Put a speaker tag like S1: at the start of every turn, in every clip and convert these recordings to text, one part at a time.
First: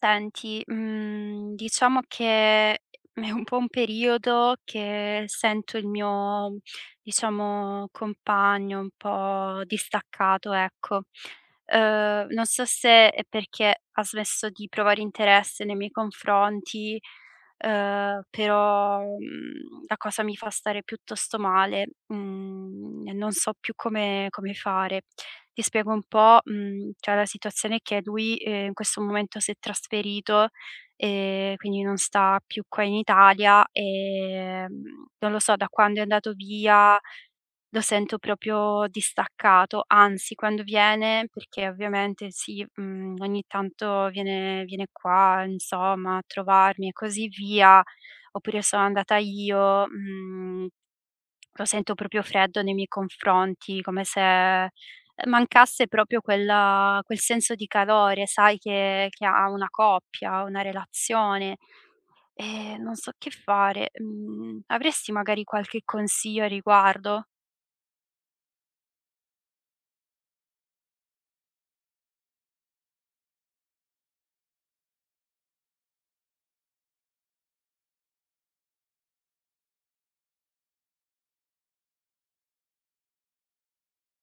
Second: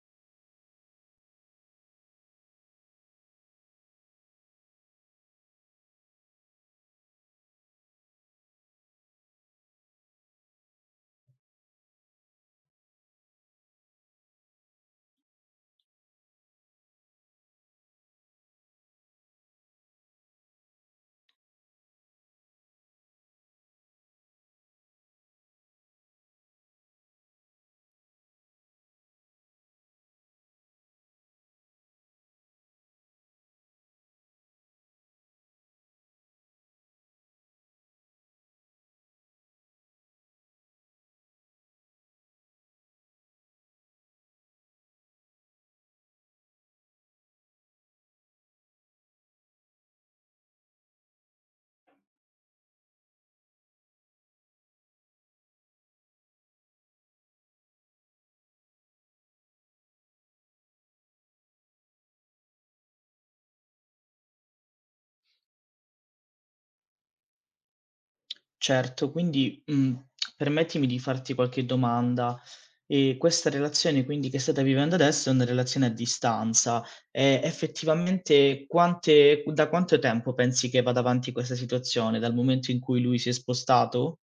S1: Senti, diciamo che è un po' un periodo che sento il mio, diciamo, compagno un po' distaccato, ecco. Non so se è perché ha smesso di provare interesse nei miei confronti, però, la cosa mi fa stare piuttosto male, e non so più come fare. Ti spiego un po', cioè la situazione è che lui, in questo momento si è trasferito, quindi non sta più qua in Italia. Non lo so, da quando è andato via lo sento proprio distaccato, anzi quando viene, perché ovviamente sì, ogni tanto viene qua, insomma, a trovarmi e così via, oppure sono andata io. Mhmm Lo sento proprio freddo nei miei confronti, come se, mancasse proprio quel senso di calore, sai, che ha una coppia, una relazione. Non so che fare. Mhmm, Avresti magari qualche consiglio a riguardo?
S2: Certo, quindi, permettimi di farti qualche domanda. Questa relazione quindi che state vivendo adesso è una relazione a distanza. Effettivamente quante da quanto tempo pensi che vada avanti questa situazione? Dal momento in cui lui si è spostato?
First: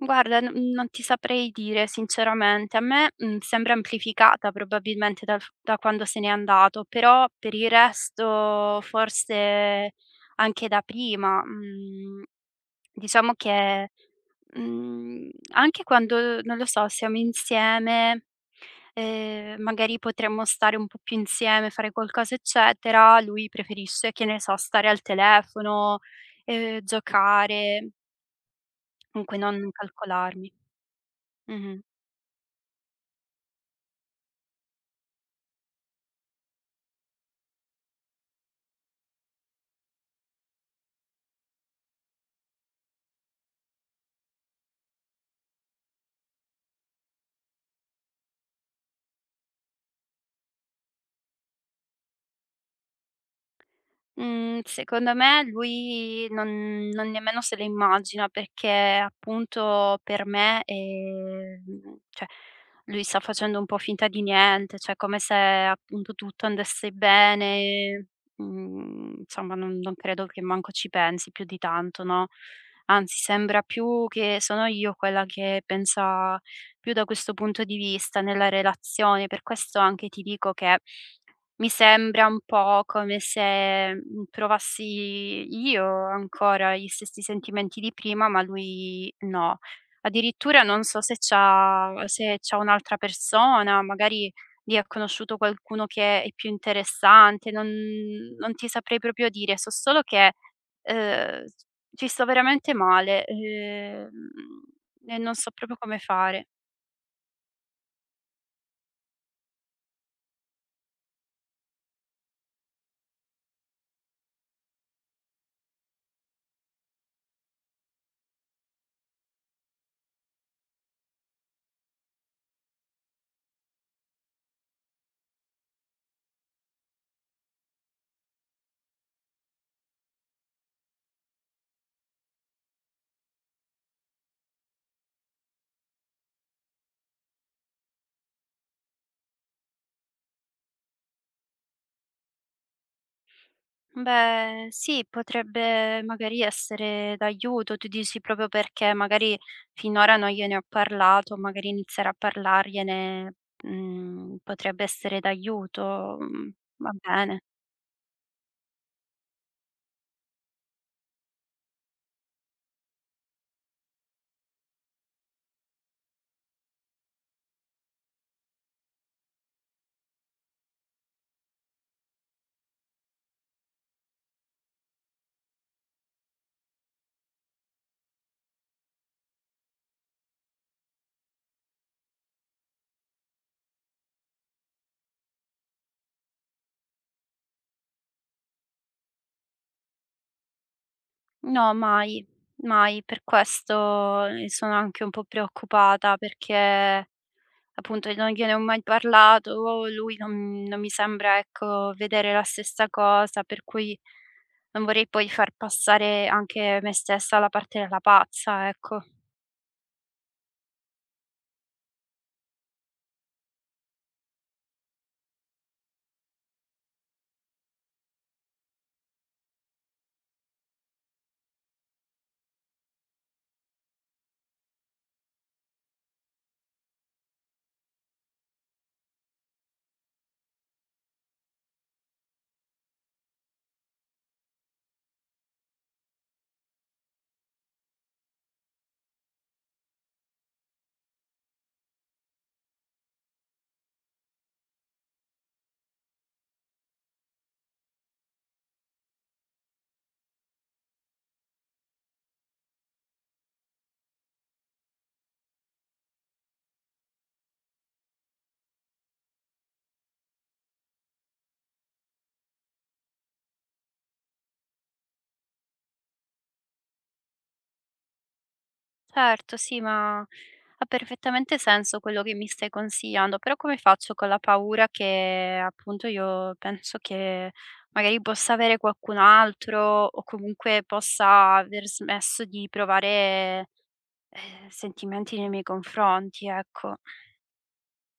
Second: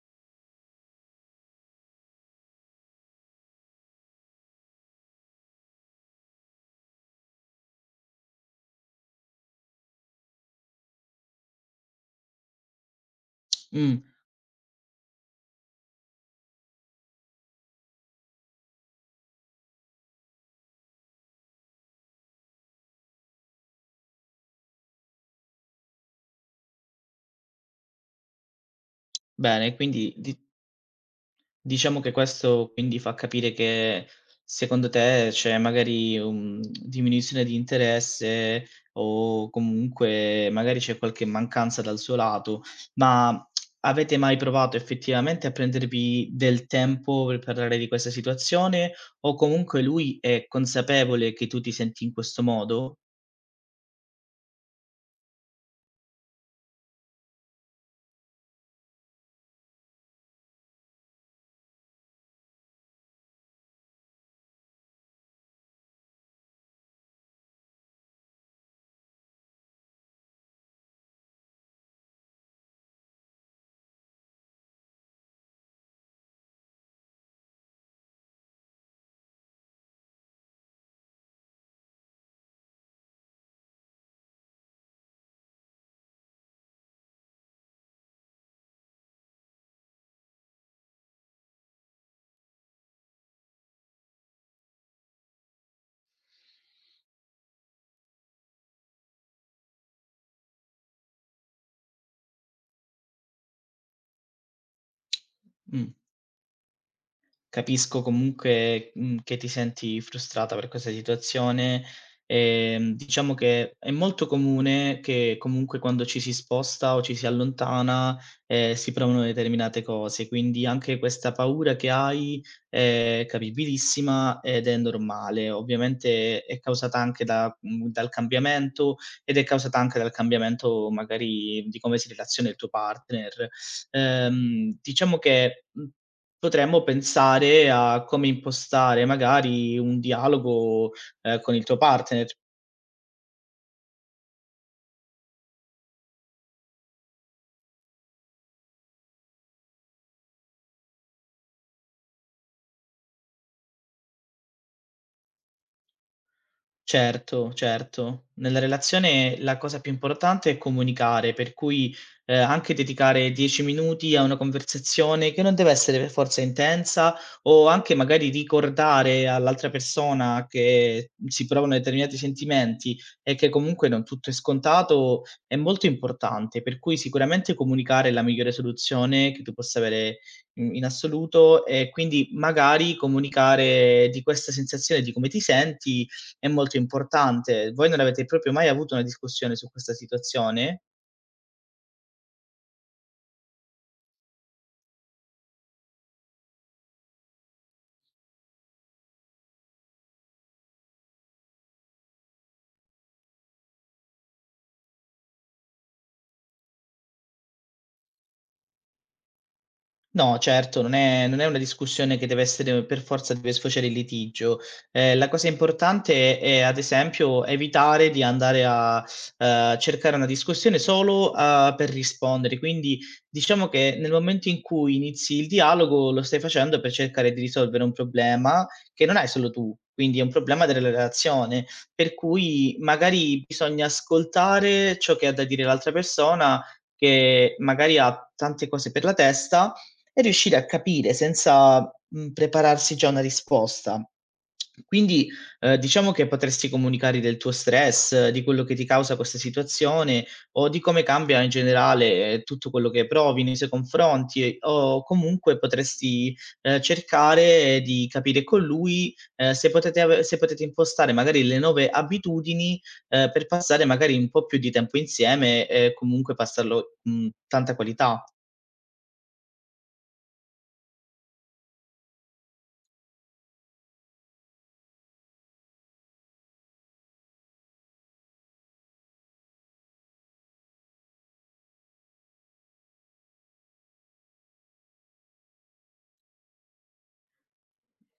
S1: Guarda, n non ti saprei dire sinceramente. A me, sembra amplificata probabilmente dal f da quando se n'è andato, però per il resto forse anche da prima. Mhmm Diciamo che,
S2: Mh,
S1: anche quando, non lo so, siamo insieme, magari potremmo stare un po' più insieme, fare qualcosa, eccetera. Lui preferisce, che ne so, stare al telefono, giocare, comunque non
S2: bene, quindi di
S1: calcolarmi. Mh-mh.
S2: Diciamo che questo quindi fa capire che secondo te c'è magari un diminuzione di interesse o comunque magari c'è qualche mancanza dal suo lato, ma avete mai provato effettivamente a prendervi del tempo per parlare di questa situazione o comunque lui è consapevole che tu ti senti in questo modo?
S1: Mhmm, Secondo me lui non nemmeno se lo immagina, perché appunto per me, cioè lui sta facendo un po' finta di niente, cioè come se appunto tutto andasse bene, insomma non credo che manco ci pensi più di tanto, no, anzi sembra più che sono io quella che pensa più da questo punto di vista nella relazione. Per questo anche ti dico che mi sembra un po' come se, provassi io ancora gli stessi sentimenti di prima, ma lui no. Addirittura non so se c'ha un'altra persona, magari lì ha conosciuto qualcuno che è più interessante, non ti saprei proprio dire. So solo che, s ci sto veramente male, e non so proprio
S2: Mh.
S1: come fare.
S2: Capisco comunque, che ti senti frustrata per questa situazione. Diciamo che è molto comune che comunque quando ci si sposta o ci si allontana, si provano determinate cose, quindi anche questa paura che hai è capibilissima ed è normale. Ovviamente è causata anche da dal cambiamento ed è causata anche dal cambiamento magari di come si relaziona il tuo partner. Diciamo che, mhmm Potremmo pensare a come impostare magari un dialogo, con il tuo partner.
S1: Beh, sì, potrebbe magari essere d'aiuto, tu dici, proprio perché magari finora non gliene ho parlato, magari iniziare a parlargliene, potrebbe essere d'aiuto, va bene.
S2: Certo, certo. Nella relazione la cosa più importante è comunicare, per cui, anche dedicare 10 minuti a una conversazione che non deve essere per forza intensa, o anche magari ricordare all'altra persona che si provano determinati sentimenti e che comunque non tutto è scontato, è molto importante. Per cui sicuramente comunicare è la migliore soluzione che tu possa avere, in assoluto e quindi magari comunicare di questa sensazione, di come ti senti è molto importante. Voi non avete proprio mai avuto una discussione su questa situazione?
S1: No, mai, mai, per questo, sono anche un po' preoccupata, perché appunto non gliene ho mai parlato, lui non mi sembra, ecco, vedere la stessa cosa, per cui non vorrei poi far passare anche me stessa alla parte della pazza, ecco.
S2: No, certo, non è una discussione che deve essere per forza deve sfociare in litigio. La cosa importante è, ad esempio, evitare di andare a, cercare una discussione solo, per rispondere. Quindi, diciamo che nel momento in cui inizi il dialogo, lo stai facendo per cercare di risolvere un problema che non hai solo tu, quindi è un problema della relazione, per cui magari bisogna ascoltare ciò che ha da dire l'altra persona, che magari ha tante cose per la testa e riuscire a capire senza, prepararsi già una risposta. Quindi, diciamo che potresti comunicare del tuo stress, di quello che ti causa questa situazione o di come cambia in generale, tutto quello che provi nei suoi confronti e o comunque potresti, cercare di capire con lui, se potete impostare magari le nuove abitudini, per passare magari un po' più di tempo insieme e comunque passarlo, tanta qualità.
S1: Certo, sì, ma ha perfettamente senso quello che mi stai consigliando, però come faccio con la paura che, appunto, io penso che magari possa avere qualcun altro o comunque possa aver smesso di provare, sentimenti nei miei confronti, ecco.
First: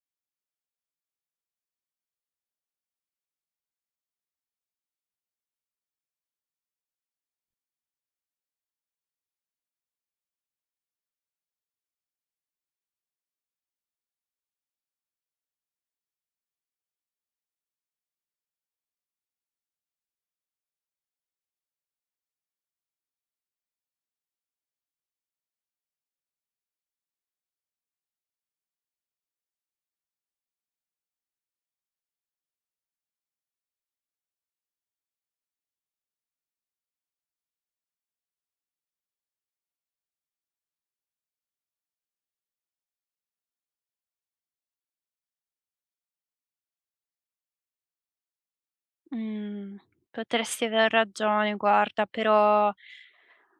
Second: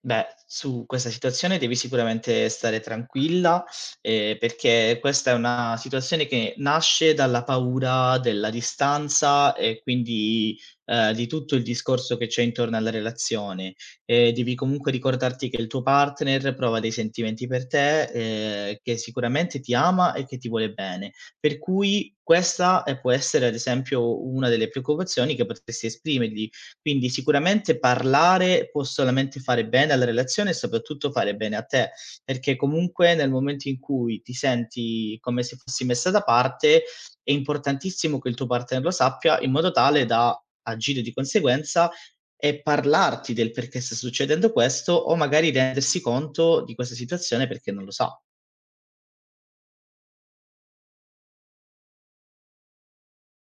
S2: Beh, su questa situazione devi sicuramente stare tranquilla, perché questa è una situazione che nasce dalla paura della distanza e quindi, di tutto il discorso che c'è intorno alla relazione. Devi comunque ricordarti che il tuo partner prova dei sentimenti per te, che sicuramente ti ama e che ti vuole bene. Per cui questa, può essere ad esempio una delle preoccupazioni che potresti esprimergli, quindi sicuramente parlare può solamente fare bene alla relazione e soprattutto fare bene a te, perché comunque nel momento in cui ti senti come se fossi messa da parte, è importantissimo che il tuo partner lo sappia in modo tale da agire di conseguenza e parlarti del perché sta succedendo questo o magari rendersi conto di questa situazione perché non lo sa.
S1: Mhmm, Potresti aver ragione, guarda, però,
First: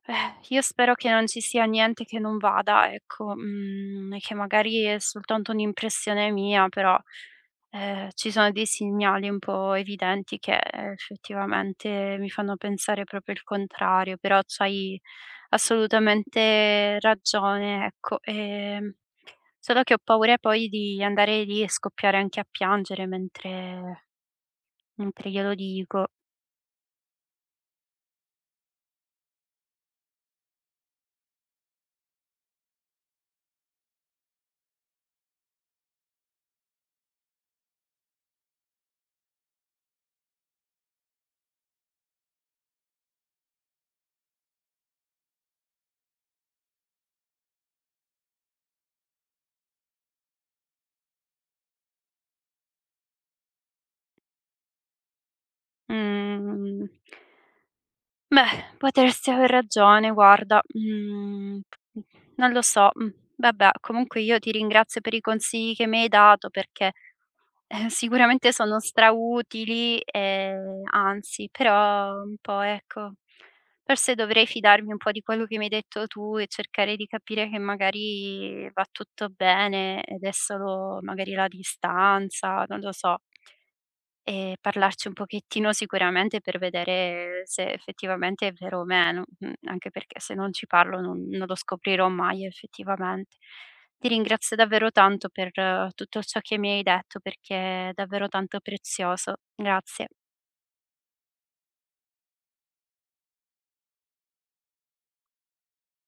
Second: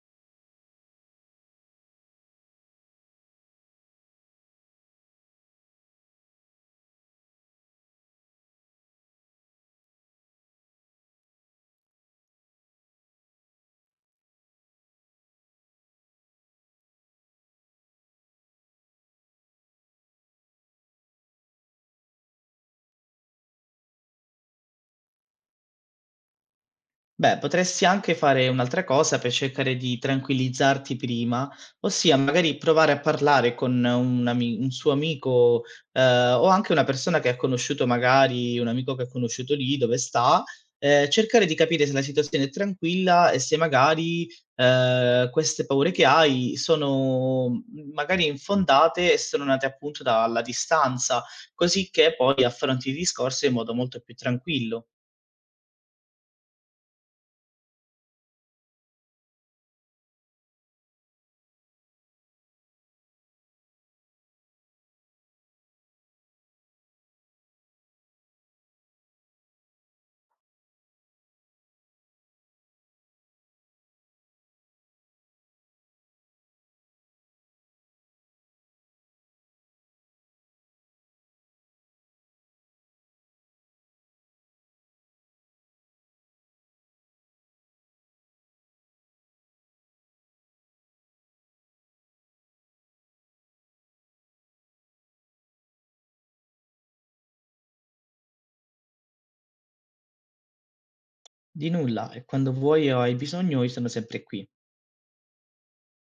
S1: eh, io spero che non ci sia niente che non vada, ecco, e che magari è soltanto un'impressione mia. Però, ci sono dei segnali un po' evidenti che, effettivamente, mi fanno pensare proprio il contrario, però c'hai assolutamente ragione, ecco. Solo che ho paura poi di andare lì e scoppiare anche a piangere mentre glielo dico.
S2: Beh, potresti anche fare un'altra cosa per cercare di tranquillizzarti prima, ossia magari provare a parlare con un suo amico eh, o anche una persona che ha conosciuto, magari un amico che ha conosciuto lì dove sta, cercare di capire se la situazione è tranquilla e se magari queste paure che hai sono magari infondate e sono nate appunto dalla distanza, così che poi affronti il discorso in modo molto più tranquillo.
S1: Mhmm, Beh, potresti aver ragione, guarda, non lo so, vabbè, comunque io ti ringrazio per i consigli che mi hai dato, perché, sicuramente sono strautili, anzi però un po', ecco, forse dovrei fidarmi un po' di quello che mi hai detto tu e cercare di capire che magari va tutto bene ed è solo magari la distanza, non lo so. E parlarci un pochettino, sicuramente, per vedere se effettivamente è vero o meno, anche perché se non ci parlo non lo scoprirò mai effettivamente. Ti ringrazio davvero tanto per tutto ciò che mi hai detto, perché è davvero tanto prezioso. Grazie.
S2: Di nulla e quando vuoi o hai bisogno io sono sempre qui.